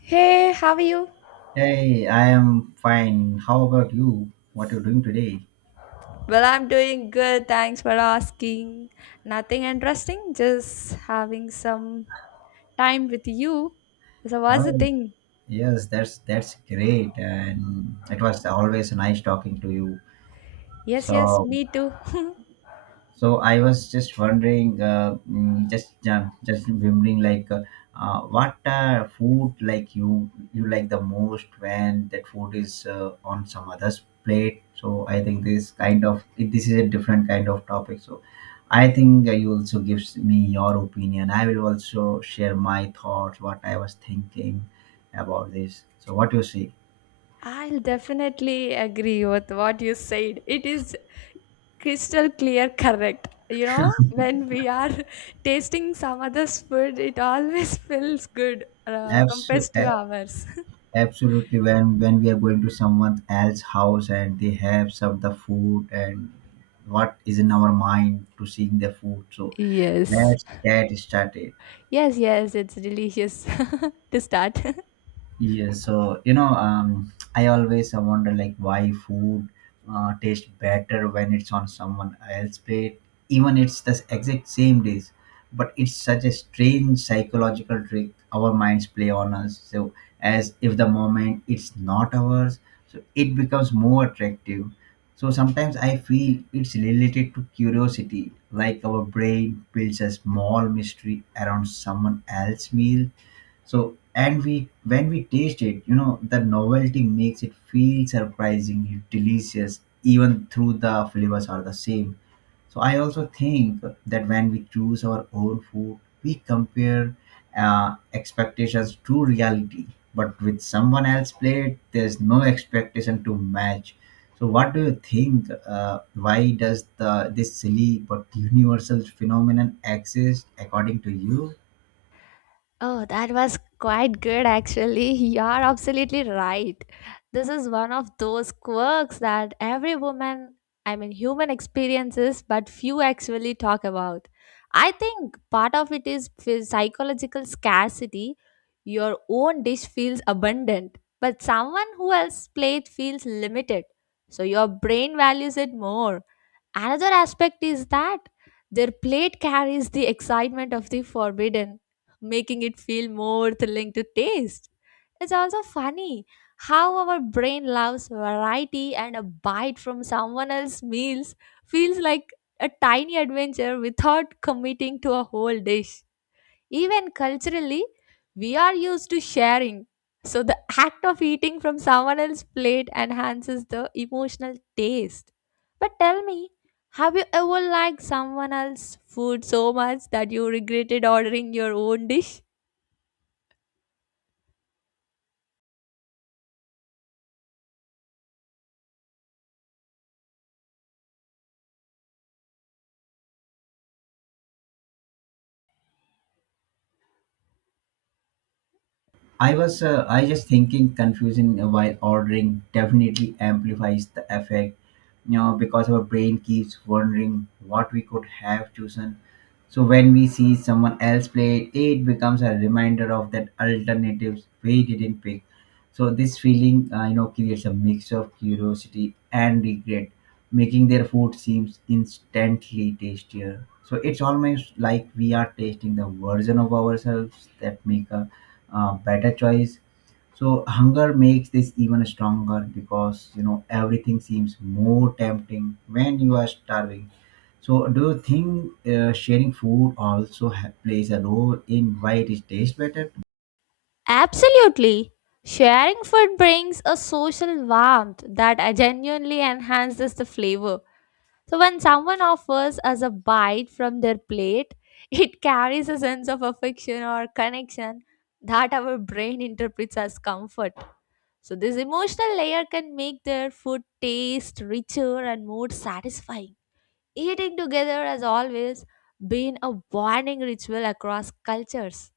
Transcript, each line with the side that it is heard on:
left: Hey, how are you?
right: Hey, I am fine. How about you? What you doing today?
left: Well, I'm doing good. Thanks for asking. Nothing interesting, just having some time with you. So, what's the
right: Oh,
left: thing?
right: yes, that's great, and it was always nice talking to you.
left: Yes,
right: So
left: me too.
right: So I was just wondering, just remembering, like, what food like you like the most when that food is on some other's plate. So I think this is a different kind of topic. So I think you also gives me your opinion. I will also share my thoughts, what I was thinking about this. So what you see?
left: I'll definitely agree with what you said. It is crystal clear, correct. You know, when we are tasting some other's food, it always feels good compared
right: Absolutely,
left: to ours.
right: absolutely, when we are going to someone else's house and they have served the food, and what is in our mind to seeing the food, so
left: Yes.
right: let's get started.
left: Yes, it's delicious to start.
right: Yeah, so I always wonder like why food tastes better when it's on someone else's plate, even it's the exact same dish. But it's such a strange psychological trick our minds play on us. So as if the moment it's not ours, so it becomes more attractive. So sometimes I feel it's related to curiosity, like our brain builds a small mystery around someone else's meal, so and we when we taste it, you know, the novelty makes it feel surprisingly delicious, even through the flavors are the same. So I also think that when we choose our own food, we compare expectations to reality. But with someone else's plate, there's no expectation to match. So what do you think? Why does the this silly but universal phenomenon exist according to you?
left: Oh, that was quite good actually. You're absolutely right. This is one of those quirks that every woman, I mean, human experiences, but few actually talk about. I think part of it is psychological scarcity. Your own dish feels abundant, but someone who else's plate feels limited. So your brain values it more. Another aspect is that their plate carries the excitement of the forbidden, making it feel more thrilling to taste. It's also funny how our brain loves variety, and a bite from someone else's meals feels like a tiny adventure without committing to a whole dish. Even culturally, we are used to sharing. So the act of eating from someone else's plate enhances the emotional taste. But tell me, have you ever liked someone else's food so much that you regretted ordering your own dish?
right: I was I just thinking confusing while ordering definitely amplifies the effect, you know, because our brain keeps wondering what we could have chosen. So when we see someone else play it, it becomes a reminder of that alternatives we didn't pick. So this feeling, you know, creates a mix of curiosity and regret, making their food seems instantly tastier. So it's almost like we are tasting the version of ourselves that make a better choice. So hunger makes this even stronger because you know everything seems more tempting when you are starving. So do you think sharing food also plays a role in why it tastes better?
left: Absolutely. Sharing food brings a social warmth that genuinely enhances the flavor. So when someone offers us a bite from their plate, it carries a sense of affection or connection that our brain interprets as comfort. So this emotional layer can make their food taste richer and more satisfying. Eating together has always been a bonding ritual across cultures.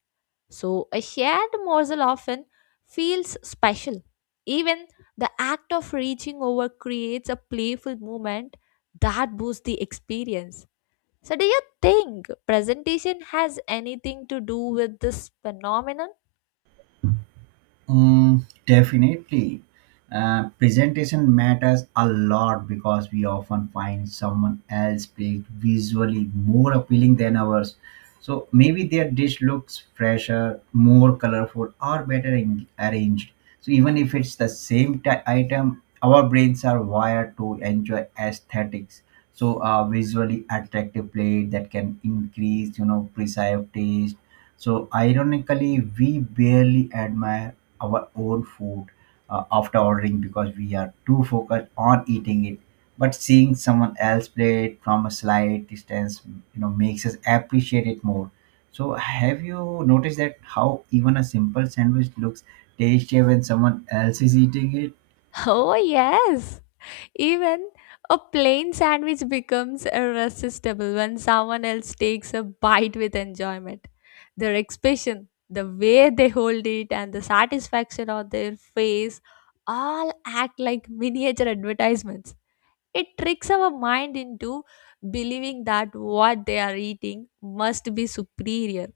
left: So a shared morsel often feels special. Even the act of reaching over creates a playful moment that boosts the experience. So do you think presentation has anything to do with this phenomenon?
right: Mm, definitely. Presentation matters a lot because we often find someone else plate visually more appealing than ours. So maybe their dish looks fresher, more colorful, or better arranged. So even if it's the same item, our brains are wired to enjoy aesthetics. So a visually attractive plate that can increase, you know, perceived taste. So ironically, we barely admire our own food after ordering because we are too focused on eating it, but seeing someone else play it from a slight distance, you know, makes us appreciate it more. So have you noticed that how even a simple sandwich looks tasty when someone else is eating it?
left: Oh yes. Even a plain sandwich becomes irresistible when someone else takes a bite with enjoyment. Their expression, the way they hold it, and the satisfaction on their face all act like miniature advertisements. It tricks our mind into believing that what they are eating must be superior.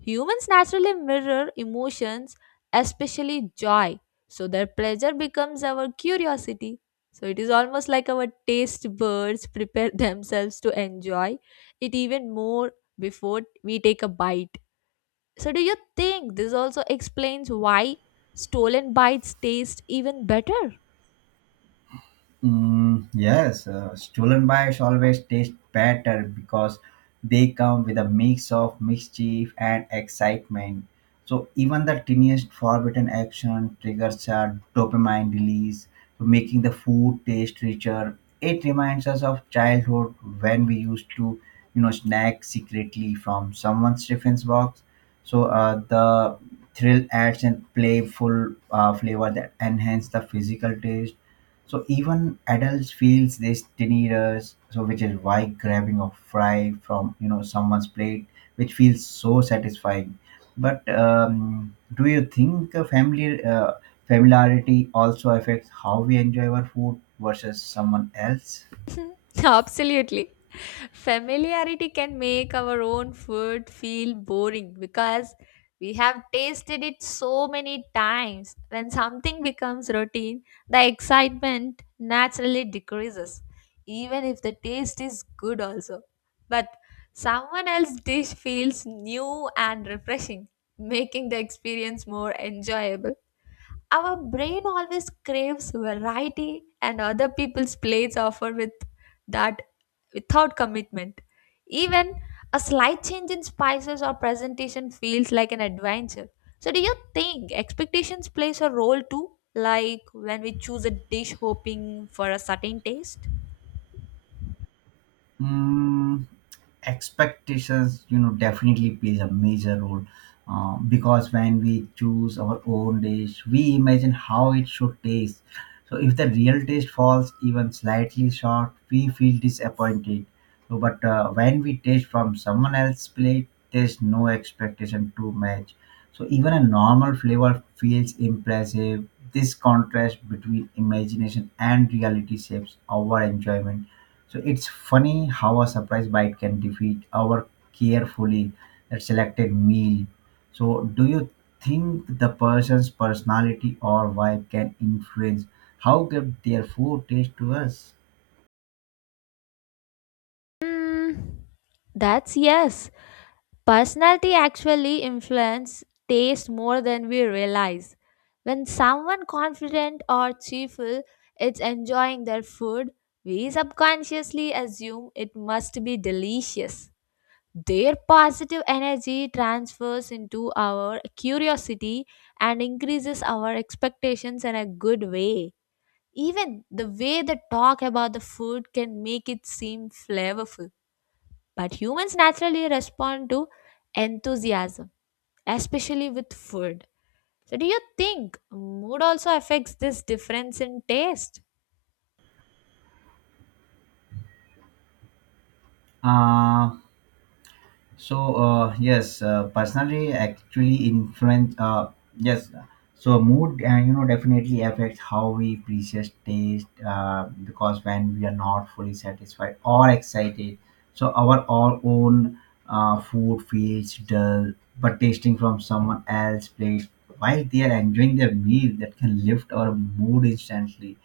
left: Humans naturally mirror emotions, especially joy, so their pleasure becomes our curiosity. So it is almost like our taste buds prepare themselves to enjoy it even more before we take a bite. So, do you think this also explains why stolen bites taste even better?
right: Mm, yes, stolen bites always taste better because they come with a mix of mischief and excitement. So even the tiniest forbidden action triggers a dopamine release, so making the food taste richer. It reminds us of childhood when we used to, you know, snack secretly from someone's Stephen's box. So the thrill adds and playful flavor that enhance the physical taste, so even adults feels this tiny rush, so which is why grabbing a fry from you know someone's plate, which feels so satisfying. But do you think a family familiarity also affects how we enjoy our food versus someone else?
left: Absolutely. Familiarity can make our own food feel boring because we have tasted it so many times. When something becomes routine, the excitement naturally decreases, even if the taste is good, also. But someone else's dish feels new and refreshing, making the experience more enjoyable. Our brain always craves variety, and other people's plates offer with that without commitment. Even a slight change in spices or presentation feels like an adventure. So, do you think expectations plays a role too? Like when we choose a dish hoping for a certain taste?
right: Mm, expectations, you know, definitely plays a major role because when we choose our own dish, we imagine how it should taste. So if the real taste falls even slightly short, we feel disappointed. So, but when we taste from someone else's plate, there's no expectation to match. So even a normal flavor feels impressive. This contrast between imagination and reality shapes our enjoyment. So it's funny how a surprise bite can defeat our carefully selected meal. So do you think the person's personality or vibe can influence how good their food tastes to us?
left: Mm, that's yes. Personality actually influences taste more than we realize. When someone confident or cheerful is enjoying their food, we subconsciously assume it must be delicious. Their positive energy transfers into our curiosity and increases our expectations in a good way. Even the way they talk about the food can make it seem flavorful. But humans naturally respond to enthusiasm, especially with food. So, do you think mood also affects this difference in taste?
right: Uh, yes, personally, actually influence. Yes, so mood, you know, definitely affects how we appreciate taste. Because when we are not fully satisfied or excited, so our all own food feels dull. But tasting from someone else's plate while they are enjoying their meal, that can lift our mood instantly,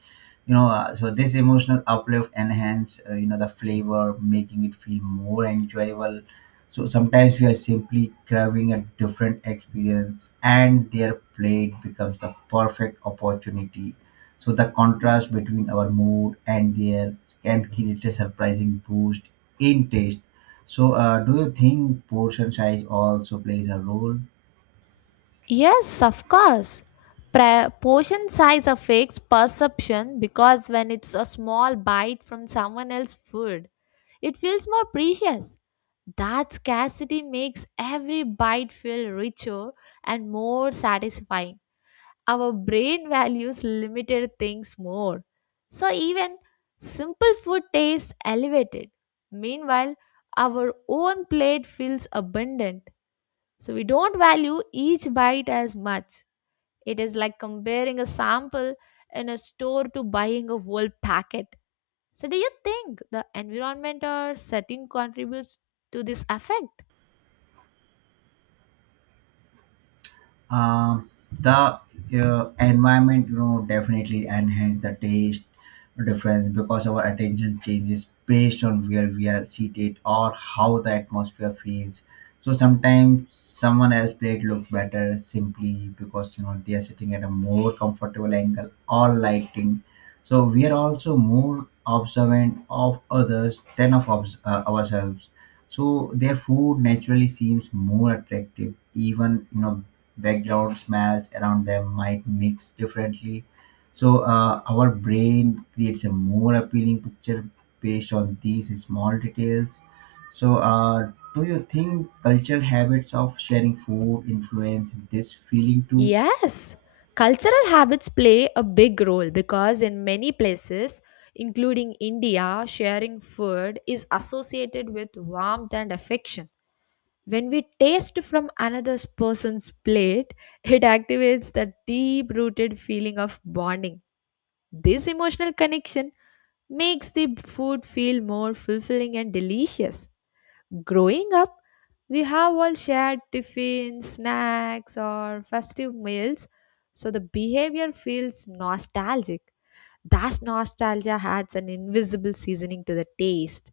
right: you know. So this emotional uplift enhance, you know, the flavor, making it feel more enjoyable. So sometimes we are simply craving a different experience, and their plate becomes the perfect opportunity. So the contrast between our mood and their can create a surprising boost in taste. So do you think portion size also plays a role?
left: Yes, of course. Portion size affects perception, because when it's a small bite from someone else's food, it feels more precious. That scarcity makes every bite feel richer and more satisfying. Our brain values limited things more. So even simple food tastes elevated. Meanwhile, our own plate feels abundant. So we don't value each bite as much. It is like comparing a sample in a store to buying a whole packet. So do you think the environment or setting contributes to this effect?
right: Um, the environment, you know, definitely enhance the taste difference because our attention changes based on where we are seated or how the atmosphere feels. So sometimes someone else plate look better simply because you know they are sitting at a more comfortable angle or lighting. So we are also more observant of others than of ourselves. So their food naturally seems more attractive, even you know background smells around them might mix differently. So our brain creates a more appealing picture based on these small details. So do you think cultural habits of sharing food influence this feeling too?
left: Yes, cultural habits play a big role, because in many places, including India, sharing food is associated with warmth and affection. When we taste from another person's plate, it activates the deep rooted feeling of bonding. This emotional connection makes the food feel more fulfilling and delicious. Growing up, we have all shared tiffins, snacks, or festive meals, so the behavior feels nostalgic. That nostalgia adds an invisible seasoning to the taste.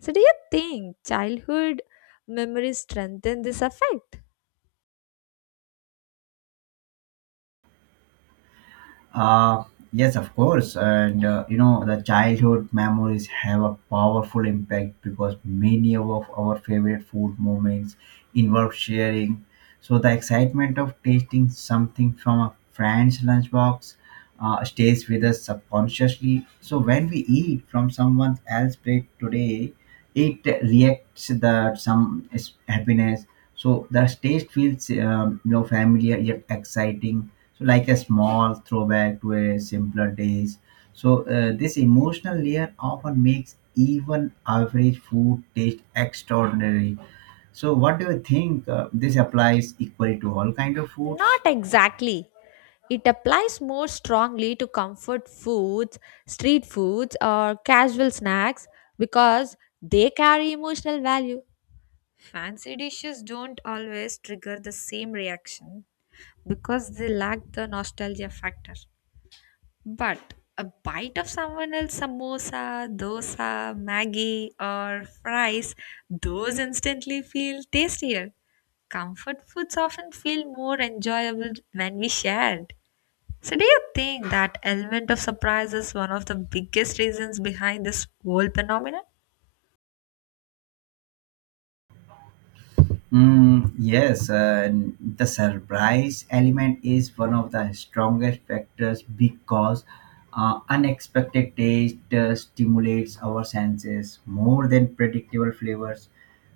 left: So, do you think childhood memories strengthen this effect?
right: Uh, yes, of course. And you know, the childhood memories have a powerful impact because many of our favorite food moments involve sharing. So the excitement of tasting something from a friend's lunchbox stays with us subconsciously. So when we eat from someone else's plate today, it reacts that some is happiness. So the taste feels you know, familiar yet exciting, so like a small throwback to a simpler days. So this emotional layer often makes even average food taste extraordinary. So what do you think? This applies equally to all kind of foods?
left: Not exactly. It applies more strongly to comfort foods, street foods, or casual snacks, because they carry emotional value. Fancy dishes don't always trigger the same reaction because they lack the nostalgia factor. But a bite of someone else's samosa, dosa, maggi, or fries, those instantly feel tastier. Comfort foods often feel more enjoyable when we shared. So, do you think that element of surprise is one of the biggest reasons behind this whole phenomenon?
right: Mm, yes, and the surprise element is one of the strongest factors because unexpected taste stimulates our senses more than predictable flavors.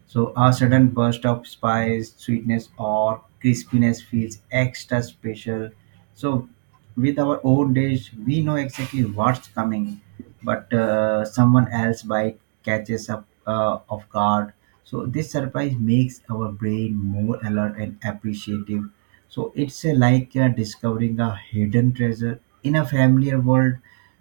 right: So, a sudden burst of spice, sweetness, or crispiness feels extra special. So, with our own days, we know exactly what's coming, but someone else bike catches up off guard. So this surprise makes our brain more alert and appreciative. So it's like discovering a hidden treasure in a familiar world.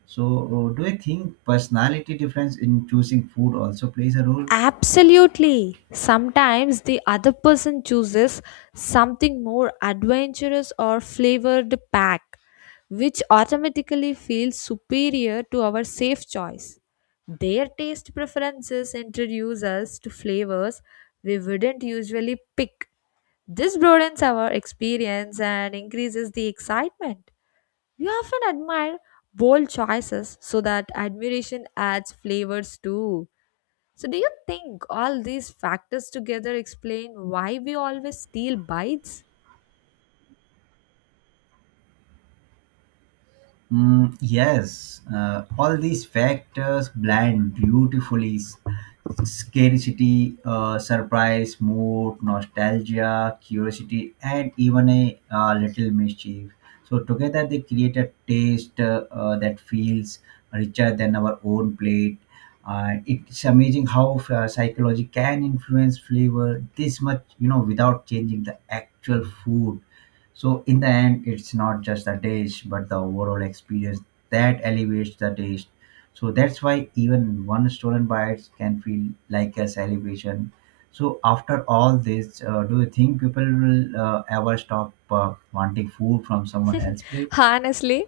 right: So do you think personality difference in choosing food also plays a role?
left: Absolutely. Sometimes the other person chooses something more adventurous or flavored pack, which automatically feels superior to our safe choice. Their taste preferences introduce us to flavors we wouldn't usually pick. This broadens our experience and increases the excitement. We often admire bold choices, so that admiration adds flavors too. So, do you think all these factors together explain why we always steal bites?
right: Mm, yes, all these factors blend beautifully. Scarcity, surprise, mood, nostalgia, curiosity, and even a little mischief. So, together they create a taste that feels richer than our own plate. And it's amazing how psychology can influence flavor this much, you know, without changing the actual food. So in the end, it's not just the taste, but the overall experience that elevates the taste. So that's why even one stolen bites can feel like a celebration. So after all this, do you think people will ever stop wanting food from someone else's plate?
left: Honestly,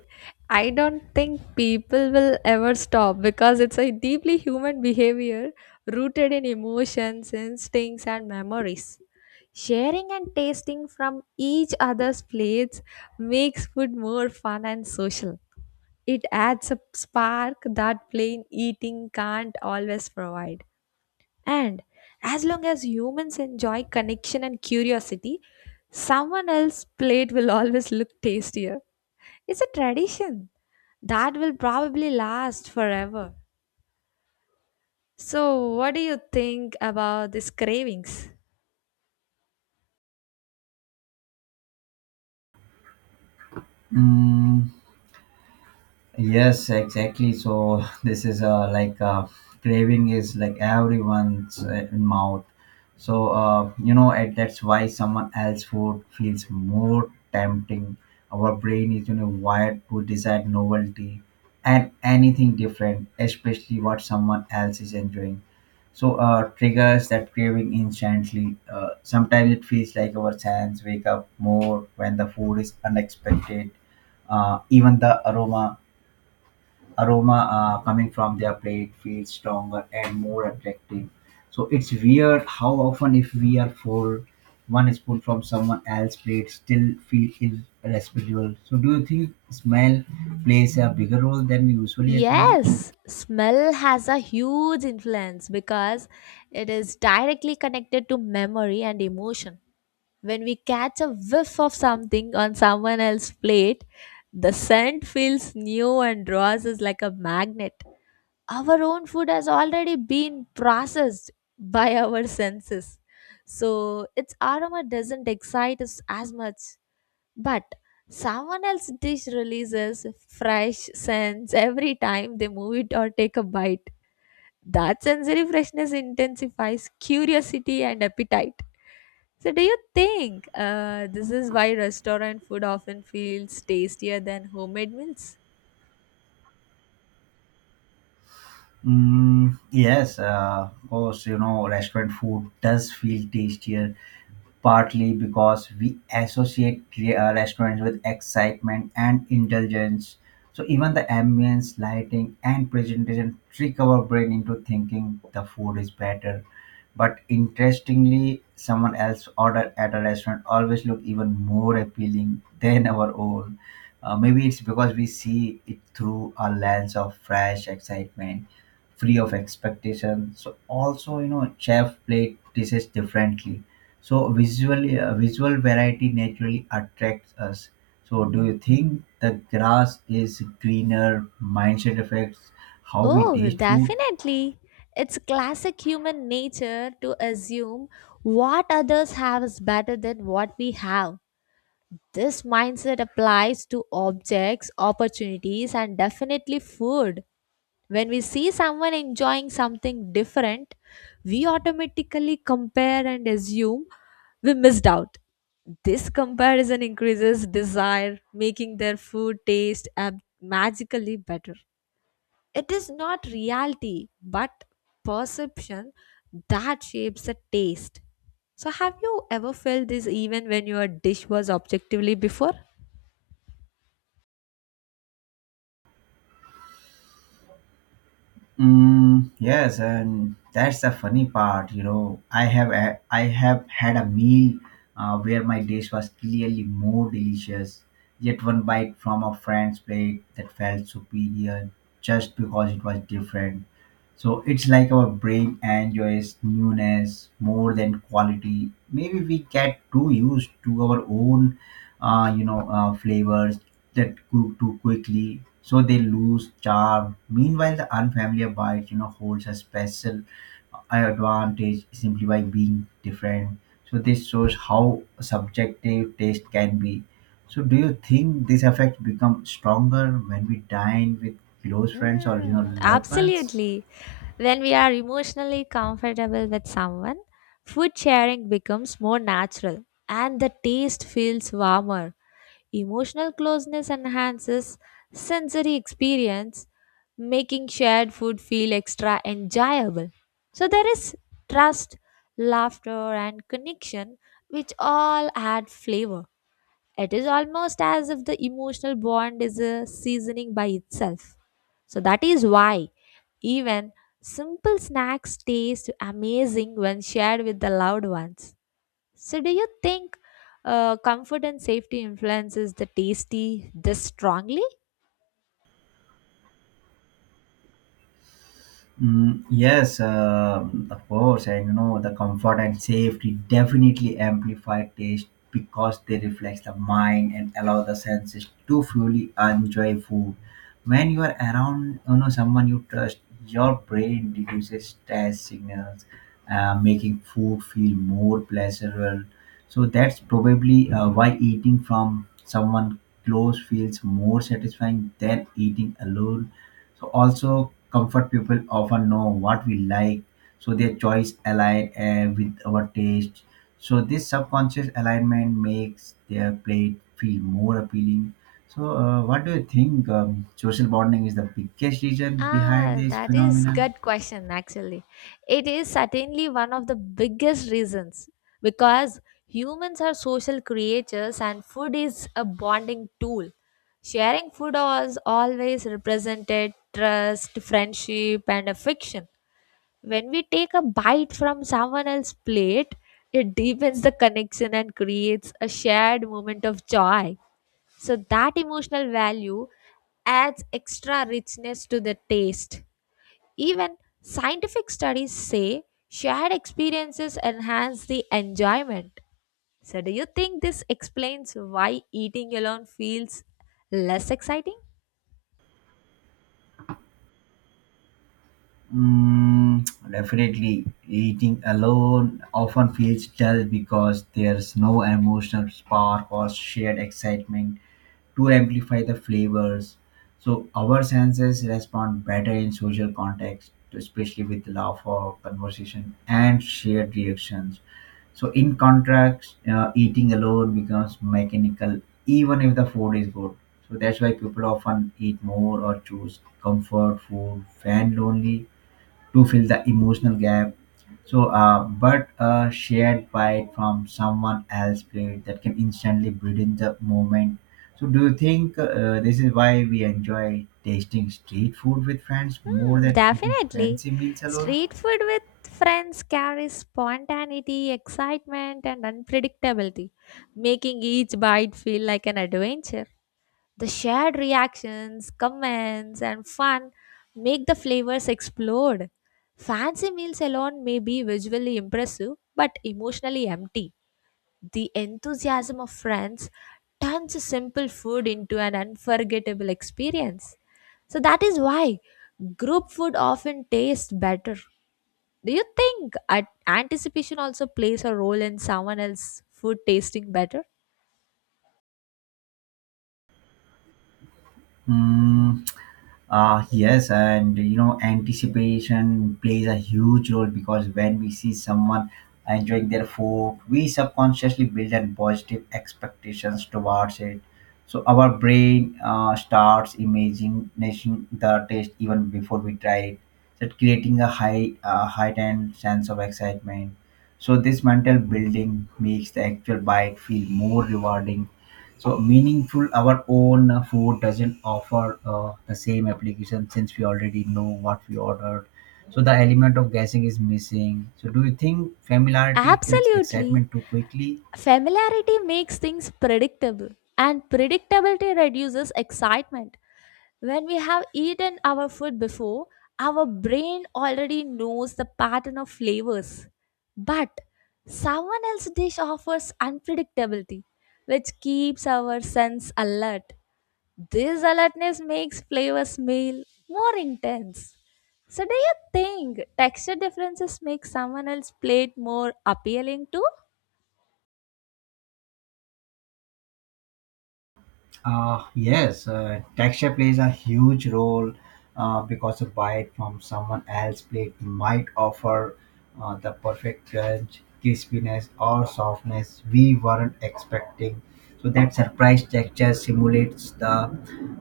left: I don't think people will ever stop, because it's a deeply human behavior rooted in emotions, instincts, and memories. Sharing and tasting from each other's plates makes food more fun and social. It adds a spark that plain eating can't always provide. And as long as humans enjoy connection and curiosity, someone else's plate will always look tastier. It's a tradition that will probably last forever. So, what do you think about these cravings?
right: Mm, yes, exactly. So this is like craving is like everyone's mouth. So you know, and that's why someone else food feels more tempting. Our brain is you know wired to desire novelty and anything different, especially what someone else is enjoying. So triggers that craving instantly. Sometimes it feels like our senses wake up more when the food is unexpected. Even the aroma coming from their plate feels stronger and more attractive. So it's weird how often if we are full, one spoon from someone else's plate still feel irresistible. So do you think smell plays a bigger role than we usually acknowledge?
left: Yes, smell has a huge influence because it is directly connected to memory and emotion. When we catch a whiff of something on someone else's plate, the scent feels new and draws us like a magnet. Our own food has already been processed by our senses. So its aroma doesn't excite us as much. But someone else's dish releases fresh scents every time they move it or take a bite. That sensory freshness intensifies curiosity and appetite. So, do you think this is why restaurant food often feels tastier than homemade meals?
right: Mm, yes, of course, you know, restaurant food does feel tastier partly because we associate restaurants with excitement and indulgence. So even the ambience, lighting, and presentation trick our brain into thinking the food is better. But interestingly, someone else order at a restaurant always look even more appealing than our own. Maybe it's because we see it through a lens of fresh excitement, free of expectation. So also, you know, chef played dishes differently, so visual, visual variety naturally attracts us. So do you think the grass is greener, mindset affects how we
left: Oh,
right: taste food?
left: definitely. It's classic human nature to assume what others have is better than what we have. This mindset applies to objects, opportunities, and definitely food. When we see someone enjoying something different, we automatically compare and assume we missed out. This comparison increases desire, making their food taste magically better. It is not reality, but perception that shapes the taste. So, have you ever felt this even when your dish was objectively before?
right: Mm, yes, and that's the funny part. You know, I have had a meal where my dish was clearly more delicious, yet one bite from a friend's plate that felt superior just because it was different. So it's like our brain enjoys newness more than quality. Maybe we get too used to our own, flavors that cook too quickly, so they lose charm. Meanwhile, the unfamiliar bite, holds a special advantage simply by being different. So this shows how subjective taste can be. So do you think this effect become stronger when we dine with close friends or
left: Mm,
right: loved ones?
left: absolutely. When we are emotionally comfortable with someone, food sharing becomes more natural and the taste feels warmer. Emotional closeness enhances sensory experience, making shared food feel extra enjoyable. So there is trust, laughter, and connection, which all add flavor. It is almost as if the emotional bond is a seasoning by itself. So that is why even simple snacks taste amazing when shared with the loved ones. So do you think comfort and safety influences the tasty this strongly?
right: Yes, of course, and the comfort and safety definitely amplify taste because they reflect the mind and allow the senses to fully enjoy food. When you are around, someone you trust, your brain reduces stress signals, making food feel more pleasurable. So that's probably why eating from someone close feels more satisfying than eating alone. So also comfort people often know what we like, so their choice align with our taste. So this subconscious alignment makes their plate feel more appealing. So what do you think? Social bonding is the biggest reason behind
left: Ah,
right: this
left: that is
right: phenomenon.
left: good question actually. It is certainly one of the biggest reasons because humans are social creatures and food is a bonding tool. Sharing food has always represented trust, friendship and affection. When we take a bite from someone else's plate, it deepens the connection and creates a shared moment of joy. So that emotional value adds extra richness to the taste. Even scientific studies say shared experiences enhance the enjoyment. So, do you think this explains why eating alone feels less exciting?
right: Definitely, eating alone often feels dull because there's no emotional spark or shared excitement to amplify the flavors. So our senses respond better in social context, especially with laugh or conversation and shared reactions. So in contrast, eating alone becomes mechanical, even if the food is good. So that's why people often eat more or choose comfort food when lonely to fill the emotional gap. So, but a shared bite from someone else's plate that can instantly brighten the moment. So, do you think this is why we enjoy tasting street food with friends more
left: Hmm,
right: than eating
left: definitely.
right: fancy meals alone?
left: Street food with friends carries spontaneity, excitement, and unpredictability, making each bite feel like an adventure. The shared reactions, comments, and fun make the flavors explode. Fancy meals alone may be visually impressive but emotionally empty. The enthusiasm of friends turns simple food into an unforgettable experience. So that is why group food often tastes better. Do you think anticipation also plays a role in someone else's food tasting better?
right: Hmm. Yes, and anticipation plays a huge role because when we see someone enjoying their food, we subconsciously build in positive expectations towards it. So our brain starts imagining the taste even before we try it, that creating a heightened sense of excitement. So this mental building makes the actual bite feel more rewarding, so meaningful our own food doesn't offer the same application since we already know what we ordered. So the element of guessing is missing. So do you think familiarity kills
left: Absolutely.
right: excitement too quickly?
left: Familiarity makes things predictable, and predictability reduces excitement. When we have eaten our food before, our brain already knows the pattern of flavors. But someone else's dish offers unpredictability, which keeps our sense alert. This alertness makes flavor smell more intense. So, do you think texture differences make someone else's plate more appealing too?
right: Yes, texture plays a huge role because a bite from someone else's plate might offer the perfect crunch, crispiness, or softness we weren't expecting. So that surprise texture simulates the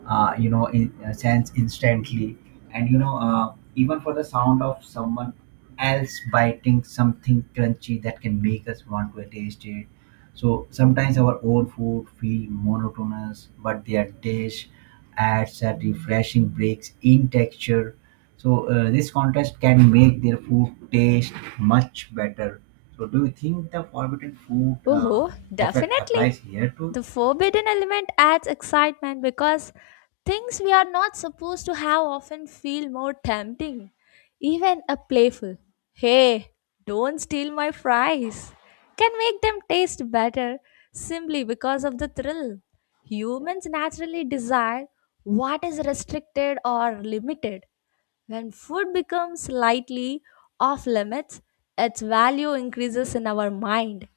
right: sense instantly, and even for the sound of someone else biting something crunchy that can make us want to taste it. So sometimes our own food feel monotonous, but their dish adds a refreshing breaks in texture. So this contrast can make their food taste much better. So do you think the forbidden food
left: Oh,
right: effect
left: definitely.
right: applies here too?
left: The forbidden element adds excitement because things we are not supposed to have often feel more tempting. Even a playful, "Hey, don't steal my fries," can make them taste better simply because of the thrill. Humans naturally desire what is restricted or limited. When food becomes slightly off limits, its value increases in our mind.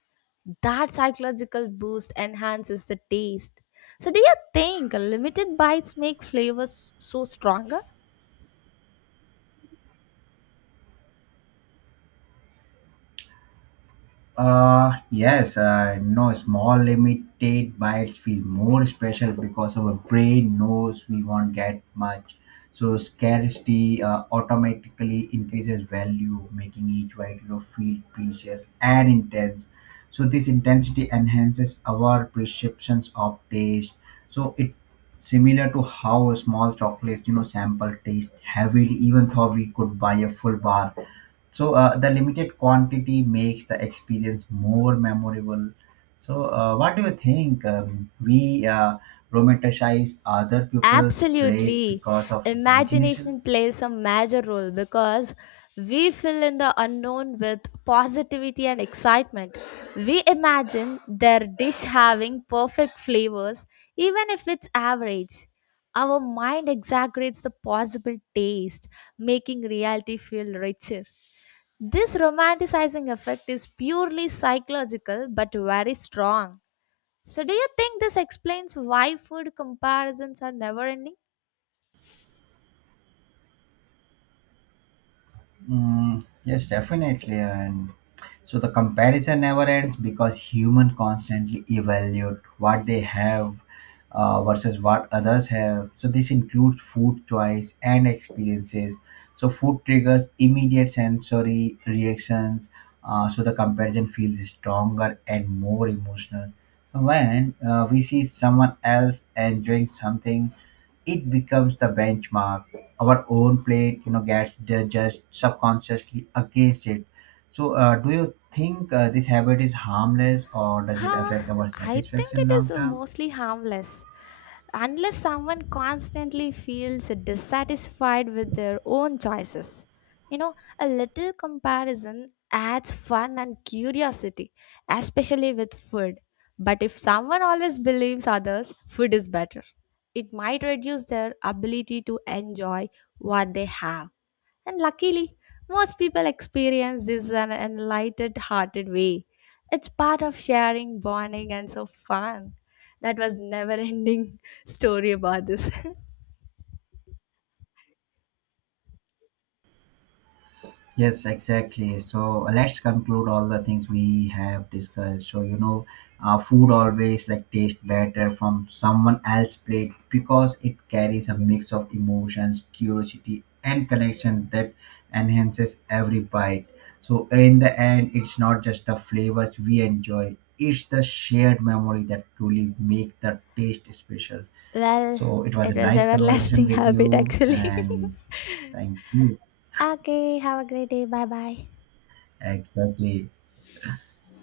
left: That psychological boost enhances the taste. So, do you think limited bites make flavors so stronger?
right: Yes, I know small limited bites feel more special because our brain knows we won't get much. So scarcity automatically increases value, making each bite, feel precious and intense. So this intensity enhances our perceptions of taste. So it similar to how a small chocolate, sample taste heavily, even though we could buy a full bar. So the limited quantity makes the experience more memorable. So what do you think? We romanticize other people's plate
left: Absolutely.
right: because of imagination.
left: Imagination plays a major role because we fill in the unknown with positivity and excitement. We imagine their dish having perfect flavors, even if it's average. Our mind exaggerates the possible taste, making reality feel richer. This romanticizing effect is purely psychological but very strong. So, do you think this explains why food comparisons are never ending?
right: Yes, definitely. And so the comparison never ends because human constantly evaluate what they have versus what others have. So this includes food choice and experiences. So food triggers immediate sensory reactions. So the comparison feels stronger and more emotional. So when we see someone else enjoying something, it becomes the benchmark. Our own plate, gets judged subconsciously against it. So do you think this habit is harmless or does it affect
left: Huh,
right: our
left: I think
right: satisfaction
left: it is
right: long term?
left: mostly harmless. Unless someone constantly feels dissatisfied with their own choices. You know, a little comparison adds fun and curiosity, especially with food. But if someone always believes others, food is better. It might reduce their ability to enjoy what they have. And luckily, most people experience this in an lighted hearted way. It's part of sharing, bonding, and so fun. That was never ending story about this.
right: Yes, exactly. So let's conclude all the things we have discussed. So, food always like tastes better from someone else's plate because it carries a mix of emotions, curiosity, and connection that enhances every bite. So, in the end, it's not just the flavors we enjoy, it's the shared memory that truly make the taste special.
left: Well,
right: So, it was
left: it
right: a
left: was
right: nice conversation
left: everlasting
right: with
left: habit
right: you,
left: actually.
right: and thank you.
left: Okay, have a great day. Bye bye.
right: Exactly.